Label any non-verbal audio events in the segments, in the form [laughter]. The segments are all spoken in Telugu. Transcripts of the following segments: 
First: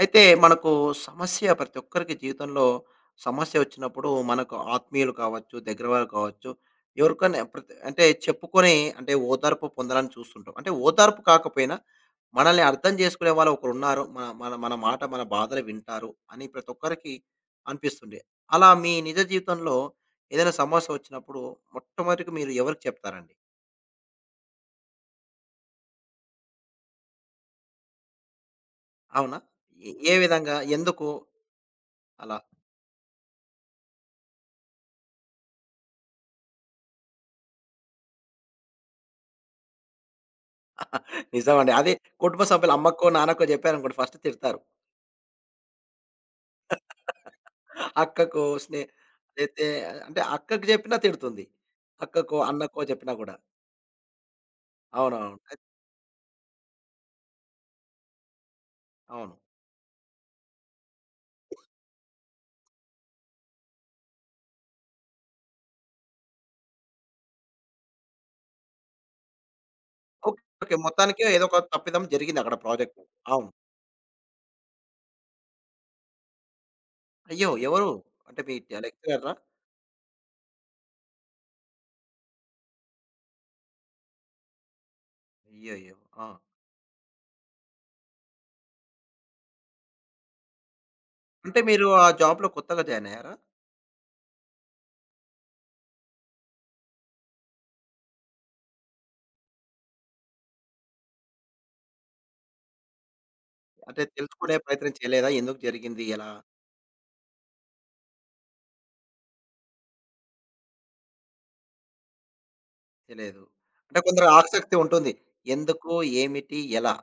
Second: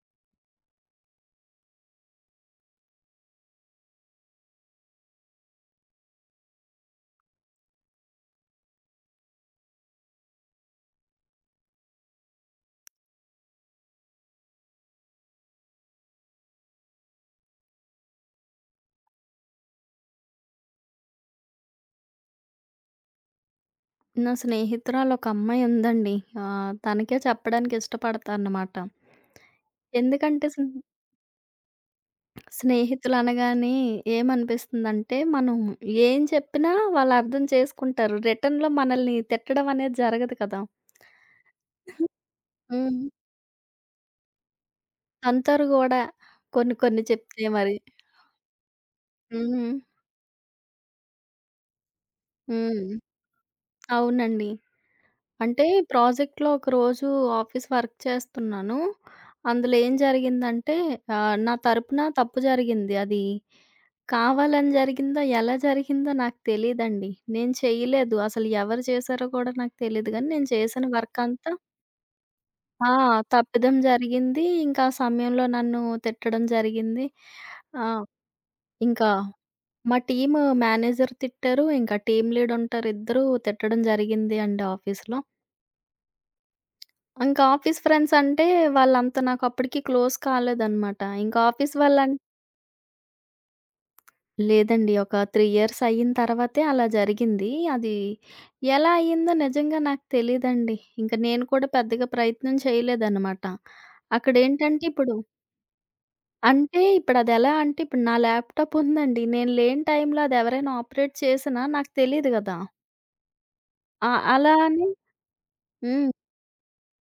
అయితే మనకు సమస్య ప్రతి ఒక్కరికి జీవితంలో సమస్య వచ్చినప్పుడు మనకు ఆత్మీయులు కావచ్చు, దగ్గర వారు కావచ్చు, ఎవరికైనా ప్రతి అంటే చెప్పుకొని అంటే ఓదార్పు పొందాలని చూస్తుంటాం. అంటే ఓదార్పు కాకపోయినా మనల్ని అర్థం చేసుకునే వాళ్ళు ఒకరున్నారు. మన మన మన మాట, మన బాధలు వింటారు అని ప్రతి ఒక్కరికి అనిపిస్తుంది. అలా మీ నిజ జీవితంలో ఏదైనా సమస్య వచ్చినప్పుడు మొట్టమొదటిగా మీరు ఎవరికి చెప్తారండి? నా స్నేహితురాలు ఒక అమ్మాయి ఉందండి. తనకే చెప్పడానికి ఇష్టపడతా అన్నమాట. అవునా? ఏ ఏ ఎందుకంటే విధంగా? ఎందుకు అలా? స్నేహితులు అనగానే ఏమనిపిస్తుందంటే, మనం ఏం చెప్పినా వాళ్ళు అర్థం చేసుకుంటారు. రిటర్న్‌లో మనల్ని తిట్టడం అనేది జరగదు కదా! నిజమండి. అదే కుటుంబ సభ్యులు హ్మ్. అమ్మకో, నాన్నకో జెప్పారనుకోండి ఫస్ట్ తిడతారు. అంటారు గూడా. కొన్ని కొన్ని చెప్తే మరి. అక్కకో స్నే అయితే హ్మ్. అంటే అక్కకి జెప్పినా తిడుతుంది. అక్కకో, అన్నకో హ్మ్. జెప్పినా గూడా. అవునండి. అవునవును. అయి అంటే ప్రాజెక్ట్‌లో ఒకరోజు ఆఫీస్ వర్క్ చేస్తున్నాను. అవును. అందులో ఏం జరిగిందంటే నా తరపున తప్పు జరిగింది. అది కావాలని జరిగిందో, ఎలా జరిగిందో నాకు తెలీదండి. నేను చేయలేదు. అసలు ఎవరు చేశారో కూడా నాకు తెలీదు గానీ, ఓకే. నేను ఓకే. చేసిన వర్క్ మొత్తానికి ఏదో అంతా ఒక తప్పిదం జరిగిందక్కడ ఆ! ప్రాజెక్ట్‌లో. అవును. తప్పిదం జరిగింది. ఇంకా ఆ సమయంలో నన్ను తిట్టడం జరిగింది. అయ్యో! ఆ! ఎవరు? అంటే మీ ట ఇంకా లెక్చరరా? మా టీమ్ మేనేజర్ తిట్టారు. ఇంకా టీమ్ లీడ్ ఉంటారు. ఇద్దరూ తిట్టడం జరిగింది అండి ఆఫీస్‌లో. అయ్యయ్యో! ఆ! ఇంకా ఆఫీస్ ఫ్రెండ్స్ అంటే వాళ్ళంత నాకప్పటికి క్లోజ్ కాలేదనమాట. ఇంకా అంటే ఆఫీస్ మీరు ఆ వాళ్ళం జాబ్‌లో కొత్తగా జాయిన్ అయ్యారా? లేదండి. ఒక 3 ఇయర్స్ అయిన తర్వాతే అలా జరిగింది. అది ఎలా అయిందో నిజంగా నాకు తెలీదండి. ఇంక నేను కూడా పెద్దగా ప్రయత్నం చేయలేదనమాట. అంటే తెలుసుకునే అక్కడేంటంటే ప్రయత్నం ఇప్పుడు చేయలేదా? ఎందుకు జరిగింది? ఎలా? అంటే ఇప్పుడదెలా అంటే ఇప్పుడు నా ల్యాప్‌టాప్ ఉందండి. నేను లేని టైంలో అదెవరైనా ఆపరేట్ చేసినా నాకు తెలీదు గదా! తెలియదు. అంటే ఆ! కొందరు అలా ఆసక్తి అని ఉంటుంది. ఎందుకు? హ్మ్. ఏమిటి? ఎలా?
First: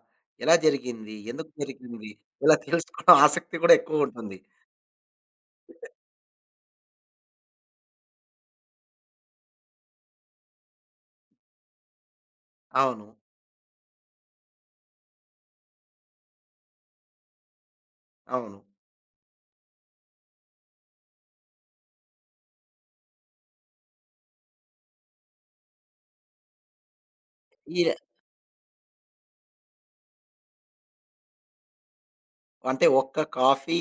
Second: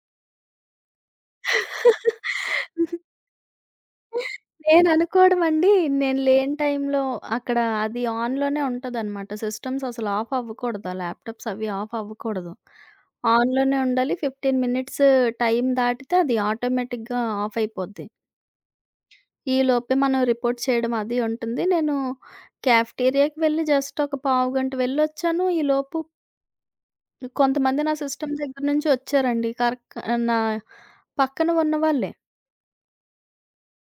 ఎలా జరిగింది? ఎందుకు జరిగింది? ఇలా తెలుసుకోవడం [laughs] [laughs] ఆసక్తి కూడా ఎక్కువుంటుంది. నేననుకోవడం అండి. నేను లేని టైంలో అక్కడ అది ఆన్‌లోనే ఉంటదనమాట. సిస్టమ్స్ అసలు ఆఫ్ అవ్వకూడదు. ఆ ల్యాప్‌టాప్స్ అవి ఆఫ్ అవ్వకూడదు. అవును. ఆన్‌లోనే ఉండాలి. 15 మినిట్స్ టైం దాటితే అది ఆటోమేటిక్‌గా ఆఫ్ అయిపోద్ది. అవును. ఈలోపే మనం రిపోర్ట్ చేయడం అది ఉంటుంది. నేను క్యాఫ్‌టేరియాకి వెళ్ళి జస్ట్ ఒక పావుగంట వెళ్ళొచ్చాను. ఈలోపు కొంతమంది ఈ నా సిస్టమ్ దగ్గర నుంచి వచ్చారండి. కరెక్ట్ నా పక్కన ఉన్నవాళ్ళే. అంటే ఒక్క కాఫీ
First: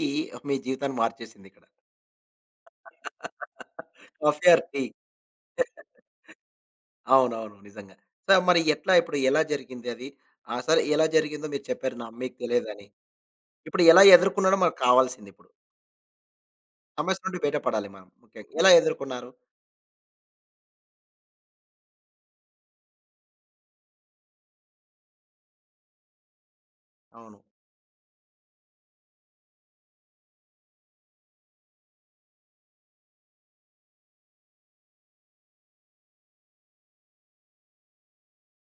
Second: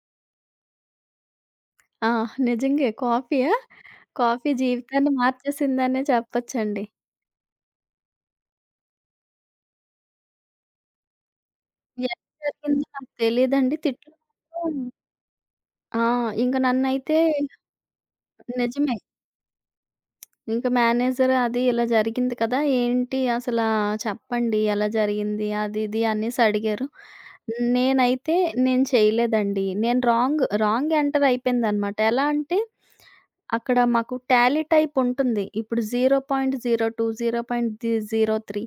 మీ జీవితాన్ని మార్చేసిందిక్కడ. ఆ! నిజంగే. కాఫీయా? Coffee coffee or tea. జీవితాన్ని మార్చేసిందనే చెప్పొచ్చండి. అవునవును. నిజంగా. సో, మరి ఎట్లా ఇప్పుడు ఎలా జరిగింది అది? ఆ! సరే ఎలా జరిగిందో మీరు చెప్పారు నా ఎలా మీకు తెలియదని. జరిగిందో నాకు తెలీదండి. ఇప్పుడు ఎలా తిట్లు ఎదుర్కొన్నాడో మాత్రం మనకు కావాల్సిందిప్పుడు. ఆ! ఇంక నన్నైతే సమస్య నుండి బయట పడాలి మనం ముఖ్యంగా. ఎలా నిజమే. ఎదుర్కొన్నారు? ఇంక మేనేజర్ అది ఇలా జరిగింది కదా! ఏంటి అసలా చెప్పండి ఎలా జరిగింది? అది ఇది అనేసి అడిగారు. అవును. నేనైతే నేను చేయలేదండి. నేను రాంగ్, రాంగ్ ఎంటర్ అయిపోయిందనమాట. ఎలా అంటే అక్కడ మాకు టాలీ టైప్ ఉంటుంది. ఇప్పుడు 0.02, 0.03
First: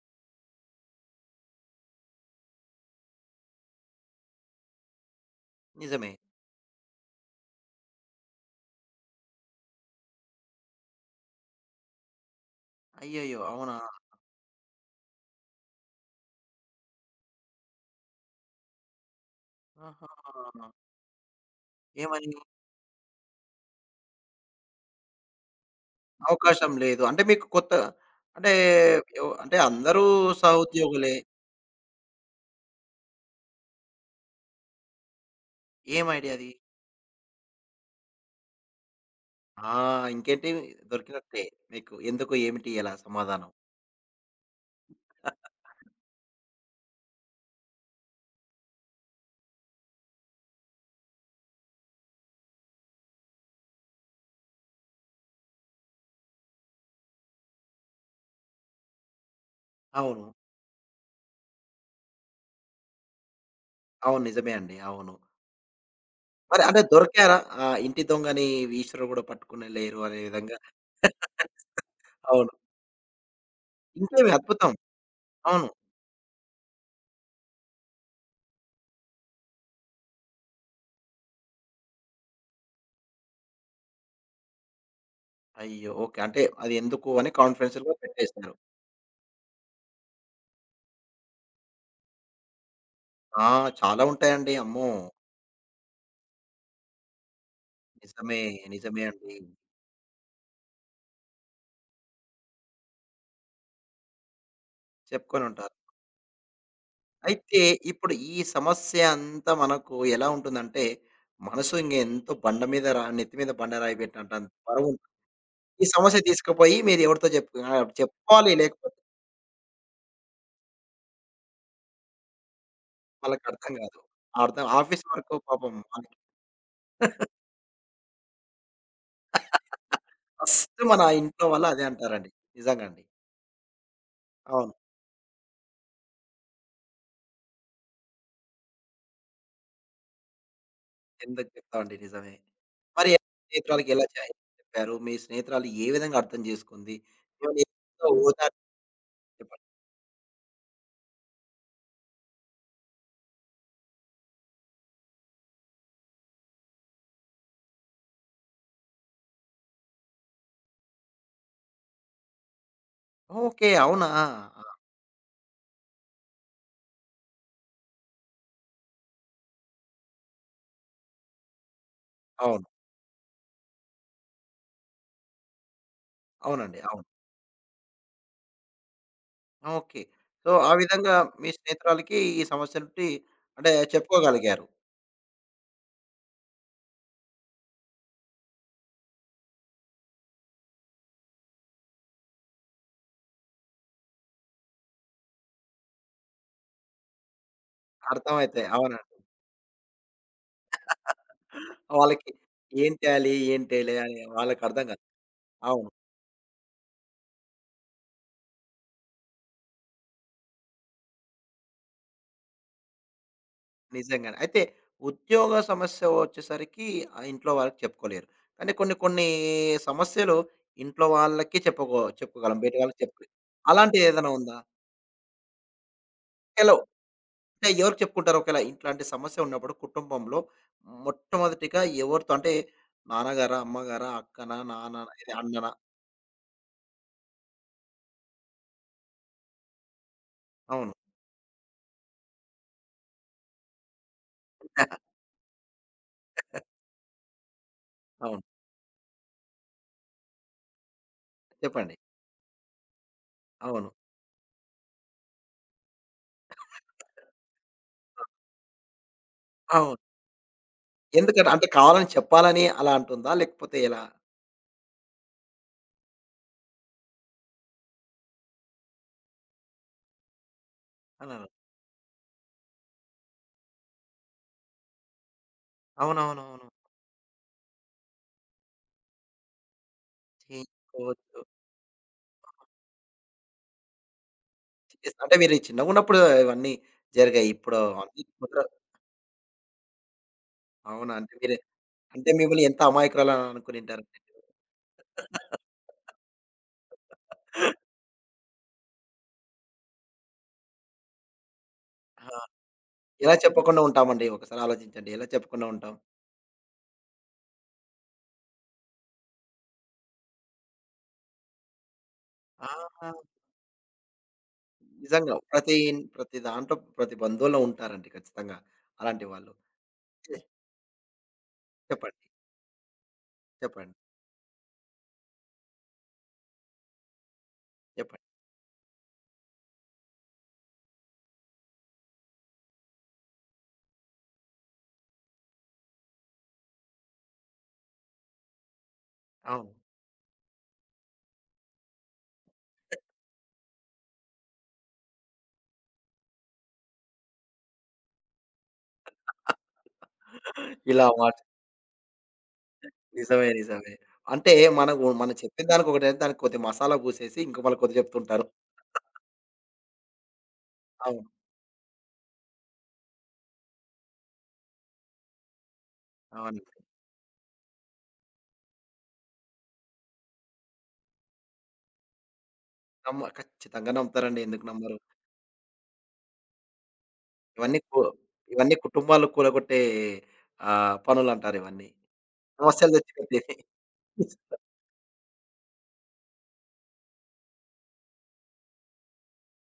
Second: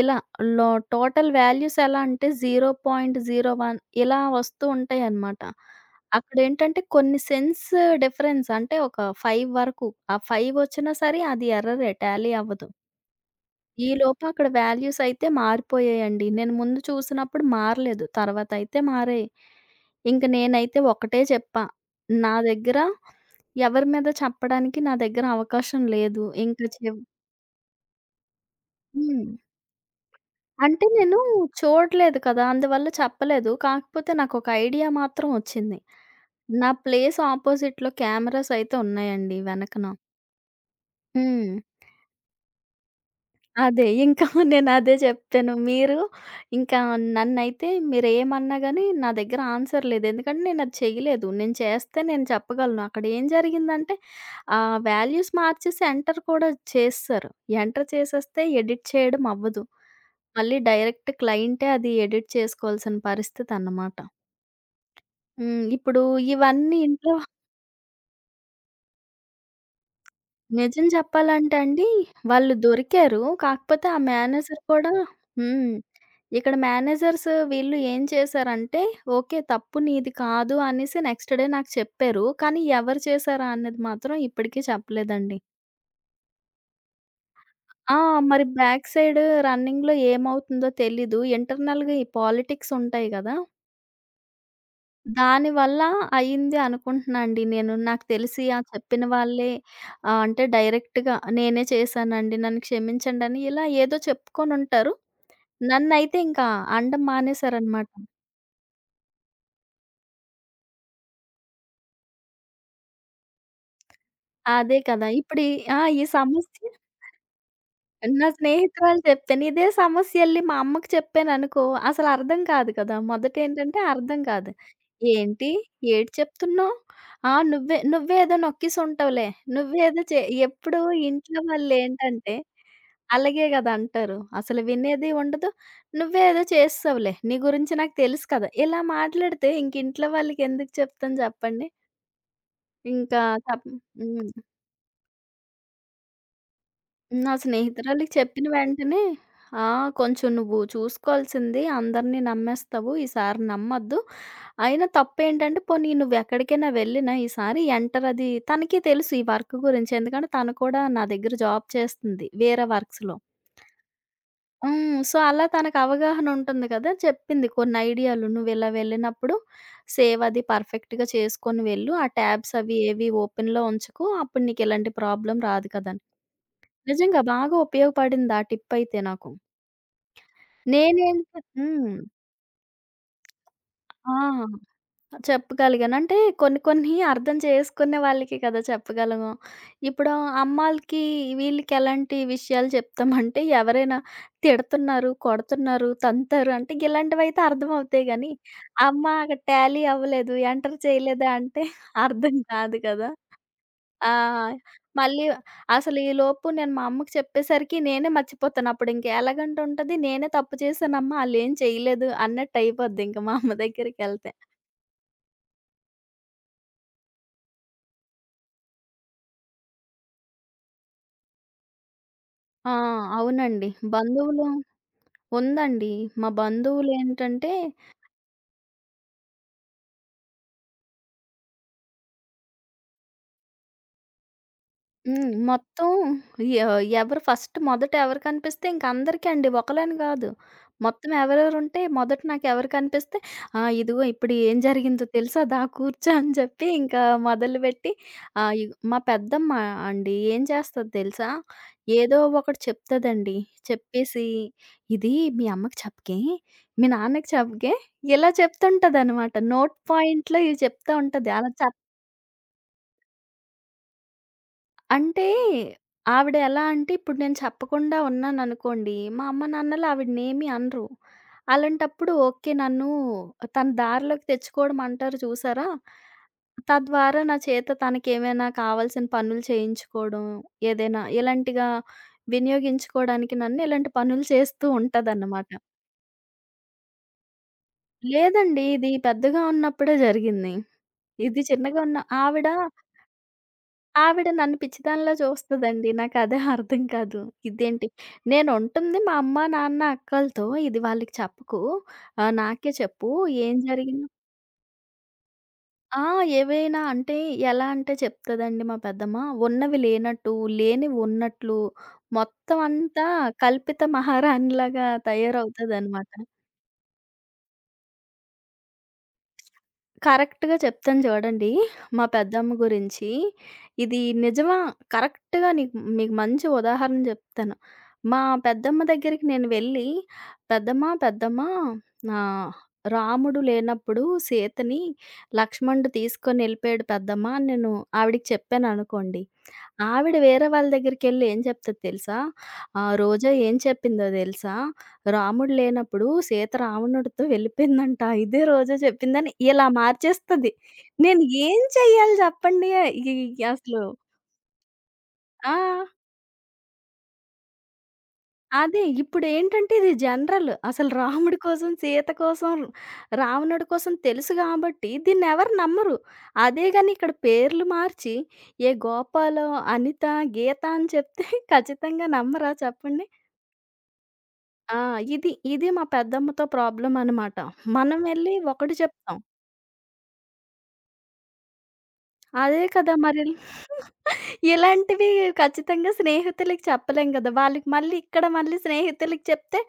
ఇలా లో టోటల్ వాల్యూస్ ఎలా అంటే 0.01 ఇలా వస్తూ ఉంటాయన్నమాట. నిజమే. అక్కడేంటంటే కొన్ని సెన్స్ డిఫరెన్స్ అంటే ఒక 5 వరకు. ఆ 5 వచ్చినా సరే అది ఎర్రరే టాలీ అవ్వదు. అయ్యయ్యో! అవునా? ఈలోపు అక్కడ వాల్యూస్ అయితే మారిపోయాయండి. నేను ముందు చూసినప్పుడు మారలేదు. తర్వాతయితే మారాయి. ఆహా! ఇంక నేనైతే ఒకటే చెప్పా. నా ఏమని? దగ్గర ఎవరి మీద చెప్పడానికి నా దగ్గర అవకాశం లేదు. ఇంక అవకాశం చివ్ లేదు. అంటే మీకు కొత్త అంటే హ్మ్. ఎవ్ అంటే అందరూ అంటే సహోద్యోగులే. నేను చూడలేదు కదా! అందువల్ల చెప్పలేదు. కాకపోతే నాకొక ఐడియా మాత్రం వచ్చింది. ఏం ఐడియా అది? నా ప్లేస్ ఆపోజిట్‌లో కెమెరాస్ అయితే ఉన్నాయండి ఆ! వెనకన. ఇంకేంటి దొరికినట్టే హ్మ్. మీకు. ఎందుకు, ఏమిటి, ఎలా సమాధానం. అదే. ఇంకా [laughs] నేనదే జెప్పాను. మీరు ఇంకా నన్నైతే మీరేమన్నా గాని నా దగ్గర ఆన్సర్ లేదు. ఎందుకంటే నేనది చెయ్యలేదు. నేను చేస్తే నేను చెప్పగలను. అక్కడేం జరిగిందంటే వాల్యూస్ మార్చేసి ఎంటర్ కూడా చేసేశారు. ఎంటర్ చేసేస్తే ఎడిట్ చేయడం అవ్వదు. అవును. మళ్ళీ డైరెక్ట్ క్లయింటే అది ఎడిట్ చేసుకోవాల్సిన పరిస్థితన్నమాట. అవును. నిజమే అండి. అవును. హ్మ్. ఇప్పుడు మరి ఇవన్నీ అంటే ఇంట్లో దొరికారా? ఆ ఇంటి దొంగని ఈశ్వరుడు కూడా పట్టుకునలేరు అనే విధంగా. నిజం చెప్పాలంటే అండి, అవును. వాళ్ళు దొరికారు. కాకపోతే ఆ ఇంకేమి మేనేజర్ అద్భుతం. కూడా అవును. హ్మ్. ఇక్కడ మేనేజర్స్ వీళ్ళు ఏం చేశారంటే, ఓకే. తప్పు నీది కాదు అనేసి నెక్స్ట్ డే నాకు చెప్పారు. కానీ ఎవరు చేశారా అన్నది మాత్రం ఇప్పటికీ చెప్పలేదండి. అయ్యో! ఓకే. అంటే అది ఎందుకు అని కాన్ఫిడెన్షియల్‌గా ఆ! మరి పెట్టేసారు. బ్యాక్ సైడ్ రన్నింగ్‌లో ఏమవుతుందో తెలీదు. ఇంటర్నల్‌గా ఈ పాలిటిక్స్ ఉంటాయి గదా! ఆ! చాలా ఉంటాయండి. అమ్మో! దానివల్ల అయింది అనుకుంటున్నాండి నేను. నాకు నిజమే. తెలిసి ఆ నిజమే చెప్పిన అండి. వాళ్ళే అంటే డైరెక్ట్‌గా నేనే చేశానండి. నన్ను క్షమించండని ఇలా ఏదో చెప్పుకొనుంటారు. చెప్పుకొనుంటారు. నన్నైతే ఇంకా అనడం అయితే మానేసారనమాట. ఇప్పుడు ఈ సమస్య అంతా మనకు ఎలా ఉంటుందంటే, మనసు ఇంగ ఎంతో బండ మీద రా నెత్తి మీద బండ రాయి పెట్టినట్టంత అదే బరువుంటుంది. కదా! ఇప్పుడు ఈ ఆ! ఈ ఈ సమస్య సమస్య తీసుకుపోయి మీరు ఎవరితో చెప్పు నా చెప్పుకోవాలి లేకపోతే స్నేహితురాలు చెప్తాను. ఇదే సమస్యెళ్లి మా అమ్మకి చెప్పాననుకో అసలర్థం కాదు కదా! వాళ్ళకి అర్థం మొదటేంటంటే కాదు. అర్థం కాదు. అర్థం ఆఫీస్ వరకు "ఏంటి? పాపం ఏటి వాళ్ళకి చెప్తున్నావు? ఆ! నువ్వేదో నొక్కేసుంటావులే. నువ్వేదో చే" ఎప్పుడు ఫస్ట్ మన ఇంట్లో ఇంట్లో వాళ్ళు అదే అంటారండి. వాళ్ళేంటంటే నిజంగా అండి. అలాగే గదా అంటారు. అసలు అవును. వినేది ఉండదు. "నువ్వేదో చేసేసావులే. నీ గురించి నాకు తెలుసు కదా!" ఇలా మాట్లాడితే ఇంక ఇంట్లో వాళ్ళకెందుకు చెప్తాను ఎందుకు చెప్పండి? చెప్తామండి నిజమే. మరి ఇంకా తప్ స్నేహితురాలికి ఎలా చే హ్మ్. చెప్పారు? మీ స్నేహితురాలు ఏ విధంగా అర్థం చేసుకుంది? నా ఏమైనా ఏదో స్నేహితురాలికి చెప్పిన ఓదార్పు వెంటనే, చెప్పండి. "ఆ! కొంచెం నువ్వు చూసుకోవాల్సింది అందరిని నమ్మేస్తావు. ఈసారి నమ్మొద్దు. అయినా తప్పేంటంటే పోనీ నువ్వెక్కడికైనా వెళ్ళినా ఈసారి ఎంటర్ అది" తనకి తెలుసు ఈ వర్క్ గురించి. ఎందుకంటే తను కూడా నా దగ్గర జాబ్ చేస్తుంది వేరే వర్క్స్‌లో. ఓకే. అవునా! ఆ! హ్మ్. సో, అలా తనకు అవగాహన ఉంటుంది కదా! చెప్పింది కొన్ని ఐడియాలు. "నువ్విలా వెళ్ళినప్పుడు సేవ్ అది పర్ఫెక్ట్‌గా చేసుకొని వెళ్ళు. ఆ ట్యాబ్స్ అవును. అవి ఏవి ఓపెన్‌లో ఉంచకు. అప్పుడు నీకిలాంటి ప్రాబ్లమ్ రాదు కదా!" అవునండి. అవును. నిజంగా బాగా ఉపయోగపడింది ఆ టిప్పయితే నాకు. ఓకే. సో, ఆ విధంగా నేనేంటి మీ హ్మ్. స్నేహితురాలికి ఈ సమస్య నుండి అంటే ఆ! చెప్పుకోగలిగారు. చెప్పగలిగాను. అంటే కొన్ని కొన్ని అర్థం చేసుకునే వాళ్ళకి కదా చెప్పగలము. ఇప్పుడు అమ్మాయిలకి వీళ్ళకి ఎలాంటి విషయాలు చెప్తామంటే ఎవరైనా తిడుతున్నారు, కొడుతున్నారు, తంతారు అంటే ఇలాంటివైతే అర్థమవుతాయి గానీ, అర్థమైతే. అవునండి. అమ్మ అక్కడ టాలీ అవ్వలేదు, ఎంటర్ చేయలేదా అంటే వాళ్ళకి అర్థం కాదు ఏం కదా! చేయాలి? ఏం చేయలే ఆ! అని వాళ్ళకర్థం కాదు. మళ్ళీ అవును. అసలు ఈలోపు నేను మా అమ్మకి చెప్పేసరికి నేనే మర్చిపోతాను. అప్పుడు ఇంక ఎలాగంటే ఉంటది, నేనే తప్పు చేశానమ్మా ఆళ్ళేం చేయలేదు అన్నట్టు అయిపోద్ది ఇంక మా అమ్మ దగ్గరికెళ్తే. నిజంగానే. అయితే ఉద్యోగ సమస్య వచ్చేసరికి ఆ ఇంట్లో వాళ్ళకి చెప్పుకోలేరు. కానీ కొన్ని కొన్ని సమస్యలు ఇంట్లో వాళ్ళకి చెప్పుకో చెప్పుకోగలం. ఆ! బయట వాళ్ళకి చెప్పలేం. అవునండి. అలాంటిదేదైనా బంధువులు ఉందా? ఉందండి. మా ఎలా బంధువులేంటంటే అంటే ఎవరికి చెప్పుకుంటారు? ఒకవేళ ఇట్లాంటి సమస్య ఉన్నప్పుడు కుటుంబంలో మొట్టమొదటిగా ఎవరితో అంటే నాన్నగారా? అమ్మగారా? అక్కనా? నాన్న హ్మ్. ఇది అన్ననా? మొత్తం ఎ ఎవరు ఫస్ట్ మొదట ఎవరు కనిపిస్తే ఇంకందరికీ అండి. ఒకళ్ళని గాదు. అవును. మొత్తం ఎవరెవరుంటే మొదట నాకెవరు కనిపిస్తే "ఆ! ఇదిగో ఇప్పుడు ఏం జరిగిందో తెలుసా? దా కూర్చో" అని జెప్పి ఇంకా మొదలుపెట్టి అవును. ఇగో మా పెద్దమ్మ అండి ఏం చేస్తది తెలుసా? చెప్పండి. ఏదో ఒకటి చెప్తదండి. అవును. చెప్పేసి "ఇది మీ అమ్మకి చెప్పకే, మీ నాన్నకి చెప్పకే" ఇలా చెప్తుంటదనమాట. నోట్ అవును. పాయింట్‌లో ఇవి చెప్తా ఉంటది. ఎందుకని అలా అంటే చెప్ కావాలని చెప్పాలని అలా అంటుందా? లేకపోతే ఎలా? అంటే, ఆవిడ ఎలా అంటే, ఇప్పుడు నేను చెప్పకుండా ఉన్నాననుకోండి, మా అమ్మ-నాన్నలు ఆవిడనేమి అనరు. అననా? అలాంటప్పుడు ఓకే. నన్ను తన దారిలోకి తెచ్చుకోవడం అంటారు చూసారా? అవునవునవును. తద్వారా నా చేత తనకేమైనా కావాల్సిన పనులు చేయించుకోవడం, ఏదైనా చేయించుకోవచ్చు. ఇలాంటిగా వినియోగించుకోవడానికి నన్ను ఇలాంటి పనులు చేస్తూ చేస్ అంటే ఉంటదన్నమాట. మీరు చిన్నగున్నప్పుడు ఇవన్నీ జరిగాయి. ఇప్పుడు అన్నీ లేదండి. కుదరవు. ఇది పెద్దగా ఉన్నప్పుడే జరిగింది. అవునా? అంటే ఇది మీరు చిన్నగా ఉన్న అంటే ఆవిడ మిమ్మల్ని ఎంత అమాయకురాలని అనుకునింటారండి. ఆవిడ నన్ను పిచ్చిదానిలా చూస్తదండి. నాకదే అర్థం కాదు. ఇదేంటి నేనుంటుంది మా అమ్మ, నాన్న, అక్కలతో ఇది వాళ్ళకి చెప్పకు. ఆ! నాకే చెప్పు ఎలా ఏం చెప్పకుండా జరిగినా ఉంటామండి? ఒకసారి ఆలోచించండి. ఎలా చెప్పకుండా ఉంటాం? ఆ! ఏవైనా అంటే ఎలా అంటే చెప్తదండి మా పెద్దమ్మ. ఉన్నవి లేనట్టు, లేనివి ఉన్నట్లు మొత్తం అంతా ఆ! కల్పిత మహారాణిలాగా నిజంగా. ప్రతి తయారవుతదనమాట. ప్రతి దాంట్లో ప్రతి బంధువులో ఉంటారండి ఖచ్చితంగా అలాంటి వాళ్ళు. ఏ, కరెక్ట్‌గా చెప్తాను చూడండి. మా చెప్పండి. పెద్దమ్మ గురించి. చెప్పండి. ఇది నిజమా కరెక్ట్‌గా నీకు మీకు మంచి ఉదాహరణ చెప్తాను. మా చెప్పండి. పెద్దమ్మ దగ్గరికి నేను వెళ్ళి, పెద్దమ్మ పెద్దమ్మ ఆహ్, రాముడు లేనప్పుడు సీతని లక్ష్మణుడు తీసుకొని ఎళ్ళిపోయాడు పెద్దమ్మ అని నేను ఆవిడకి చెప్పాననుకోండి. అవును. ఆవిడ వేరే వాళ్ళ దగ్గరికెళ్ళి ఏం చెప్తది తెలుసా? రోజా ఏం చెప్పిందో తెలుసా? రాముడు లేనప్పుడు సీత రావణుడితో వెళ్ళిపోయిందంట. ఇదే రోజా చెప్పిందని ఇలా మార్చేస్తది. ఇలా నేను మార్చ్ ఏం చెయ్యాలి చెప్పండి? ఈ నిజమే. అసలు నిజమే. అంటే మనకు మనం ఆ! చెప్పిన దానికి ఒకటైతే దానికి కొద్ది మసాలా పూసేసి ఇంక మళ్ళీ కొద్ది చెప్తుంటారు. అదే ఇప్పుడేంటంటే ఇది జనరల్. అసలు అవును. రాముడి కోసం, సీత కోసం, రావణుడి కోసం తెలుసు గాబట్టి దీన్నెవరు నమ్మరు. అదే అవునండి. గాని ఇక్కడ పేర్లు మార్చి ఏ గోపాలో, అనిత, గీత అని చెప్తే ఖచ్చితంగా నమ్మరా చెప్పండి? నమ్మ ఖచ్చితంగా నమ్ముతారండి. ఎందుకు ఆ! నమ్మరు? ఇది మా పెద్దమ్మతో ప్రాబ్లమనమాట. ఇవన్నీ మనం కు వెళ్లి ఒకటి ఇవన్నీ చెప్తాం. కుటుంబాలు కూలగొట్టే పనులంటారు ఇవన్నీ. అదే సమస్యలు కదా! మరి తెచ్చిపెట్టేవి. [laughs] ఇలాంటివి ఖచ్చితంగా స్నేహితులకి చెప్పలేం కదా! వాళ్ళకి మళ్ళీ ఇక్కడ మళ్ళీ స్నేహితులకి చెప్తే,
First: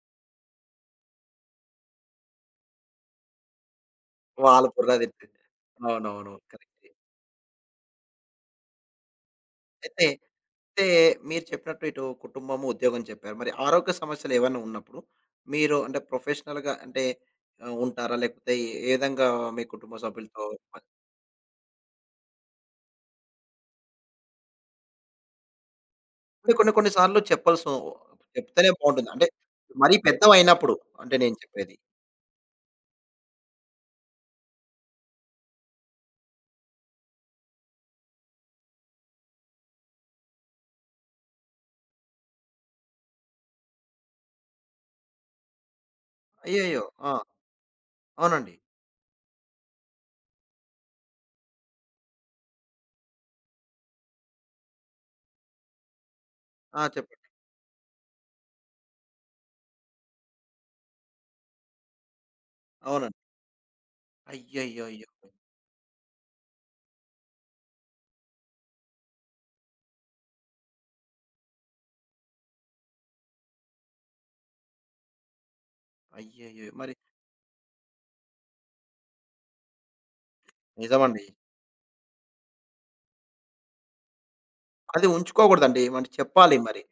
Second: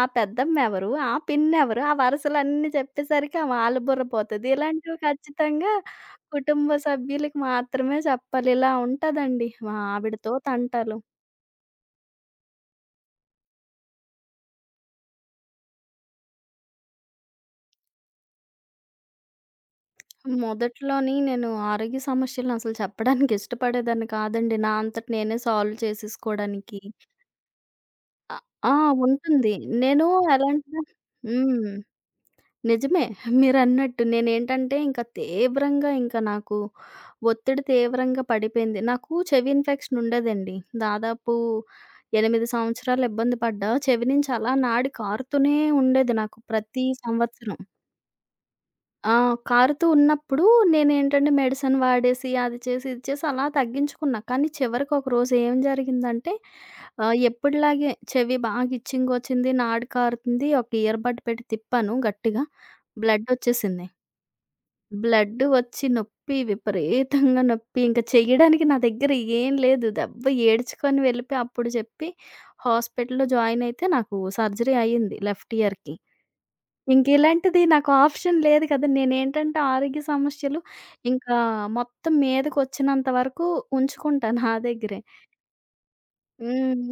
ఆ పెద్దమ్మ ఎవరు? ఆ పిన్నెవరు? ఆ వరుసలన్నీ చెప్పేసరికి వాళ్ళ బుర్ర పోతది. వాళ్ళ బుర్ర ఇలాంటివి తిప్పేది. ఖచ్చితంగా అవునవును. కుటుంబ కరెక్టే. సభ్యులకి మాత్రమే చెప్పాలి. ఇలా ఉంటదండి మా అయితే ఆవిడతో అయితే తంటాలు. మీరు చెప్పినట్టు ఇటు కుటుంబము, ఉద్యోగం చెప్పారు. మరి ఆరోగ్య సమస్యలు ఏవన్నా ఉన్నప్పుడు మీరు అంటే ప్రొఫెషనల్‌గా అంటే ఉంటారా? లేకపోతే ఏ విధంగా మీ కుటుంబ సభ్యులతో మొదట్లోని నేను ఆరోగ్య సమస్యలను అసలు చెప్పడానికి ఇష్టపడేదాన్ని కాదండి. నా అంతట నేనే సాల్వ్ అంటే కొన్ని చేసేసుకోవడానికి. కొన్ని సార్లు చెప్పాల్సి అ చెప్తేనే ఆ! బావుంటుంది. అంటే ఉంటుంది. మరీ నేను పెద్దవయినప్పుడు ఎలాంటిద అంటే నేను హ్మ్. చెప్పేది. నిజమే. మీరన్నట్టు నేనేంటంటే ఇంక తీవ్రంగా ఇంక నాకు ఒత్తిడి తీవ్రంగా పడిపోయింది. నాకు చెవి ఇన్ఫెక్షన్ ఉండేదండి. దాదాపు 8 సంవత్సరాలు ఇబ్బంది పడ్డా. చెవి నుంచి అలా నాడి కారుతూనే ఉండేది నాకు అయ్యయ్యో! ప్రతి ఆ! సంవత్సరం. అవునండి. ఆ! కారుతూ ఉన్నప్పుడు నేనేంటంటే మెడిసిన్ వాడేసి, అది చేసి, ఇది చేసి అలా తగ్గించుకున్నా. కానీ చివరికి ఒకరోజు ఏం జరిగిందంటే ఆ! చెప్పండి. ఎప్పటిలాగే చెవి బాగా ఇచ్చింగొచ్చింది, నాడి కారుతుంది. ఒక ఇయర్ బడ్ పెట్టి తిప్పాను గట్టిగా. అవునండి. బ్లడ్ ఒచ్చేసింది. అయ్యయ్యయ్యో! బ్లడ్ వచ్చి నొప్పి విపరీతంగా నొప్పి. ఇంక చెయ్యడానికి నా దగ్గర ఏం లేదు. దెబ్బ ఏడ్చుకొని వెళ్ళిపోయి అప్పుడు చెప్పి హాస్పిటల్‌లో జాయిన్ అయితే నాకు సర్జరీ అయ్యింది లెఫ్ట్ ఇయర్‌కి. అయ్యయ్యో! మరి ఇంకిలాంటిది నాకు ఆప్షన్ లేదు కదా! నేనేంటంటే ఆరోగ్య సమస్యలు నిజమండి. ఇంకా మొత్తం మీదకొచ్చినంత వరకు ఉంచుకుంటా నా దగ్గరే. అది ఉంచుకోకూడదండి. మరి చెప్పాలి మరి. హ్మ్.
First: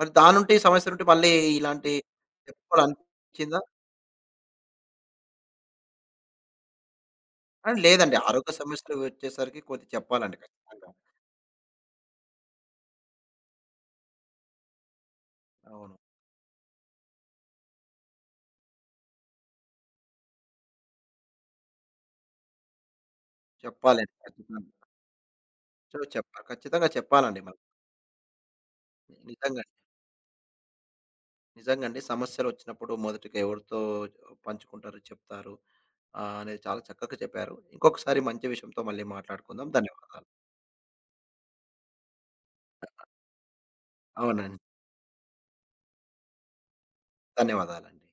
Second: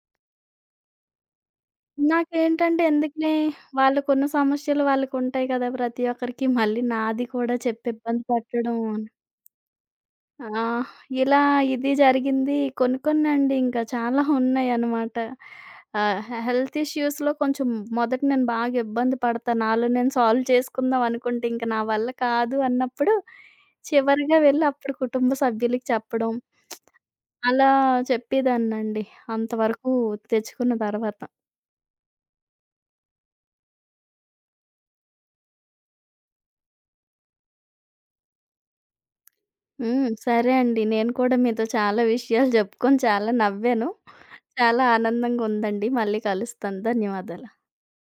మరి దానుంటి సమస్య నుండి మళ్ళీ ఇలాంటి నాకేంటంటే ఎందుకులే చెప్పుకోవాలనిపించిందా? వాళ్ళకున్న సమస్యలు వాళ్ళకుంటాయి కదా! ప్రతి ఒక్కరికి మళ్ళీ నాది కూడా ఆ! చెప్పి లేదండి. ఇబ్బంది ఆరోగ్య పెట్టడం సమస్యలు వచ్చేసరికి కొద్ది చెప్పాలండి ఆ! ఖచ్చితంగా. ఇలా ఇది జరిగింది. కొన్ని కొన్నండి ఇంకా చాలా ఉన్నాయన్నమాట. అవును. ఆహ్, హె హెల్త్ ఇష్యూస్‌లో కొంచెం మొదట నేను బాగా ఇబ్బంది పడతా. నాలో నేను సాల్వ్ చేసుకుందాం అనుకుంటే ఇంక నా వల్ల కాదు అన్నప్పుడు, చెప్పాలండి చివరిగా వెళ్ళి ఖచ్చితంగా. అప్పుడు కుటుంబ సభ్యులకి సో, చెప్పడం. చెప్ప ఖచ్చితంగా చెప్పాలండి మనం. అలా చెప్పేదాన్నండి. నిజంగా. అంతవరకు తెచ్చుకున్న తర్వాత. నిజంగండి. సమస్యలొచ్చినప్పుడు మొదటిగా ఎవరితో పంచుకుంటారు, చెప్తారు అనేది చాలా చక్కగా చెప్పారు. ఇంకొకసారి మంచి విషయంతో మళ్ళీ మాట్లాడుకుందాం. హ్మ్. ధన్యవాదాలు. సరే అండి. నేను కూడా మీతో చాలా విషయాలు చెప్పుకొని చాలా నవ్వాను. అవునండి. చాలా ఆనందంగా ఉందండి. మళ్ళీ కలుస్తాను. ధన్యవాదాలు. ధన్యవాదాలండి.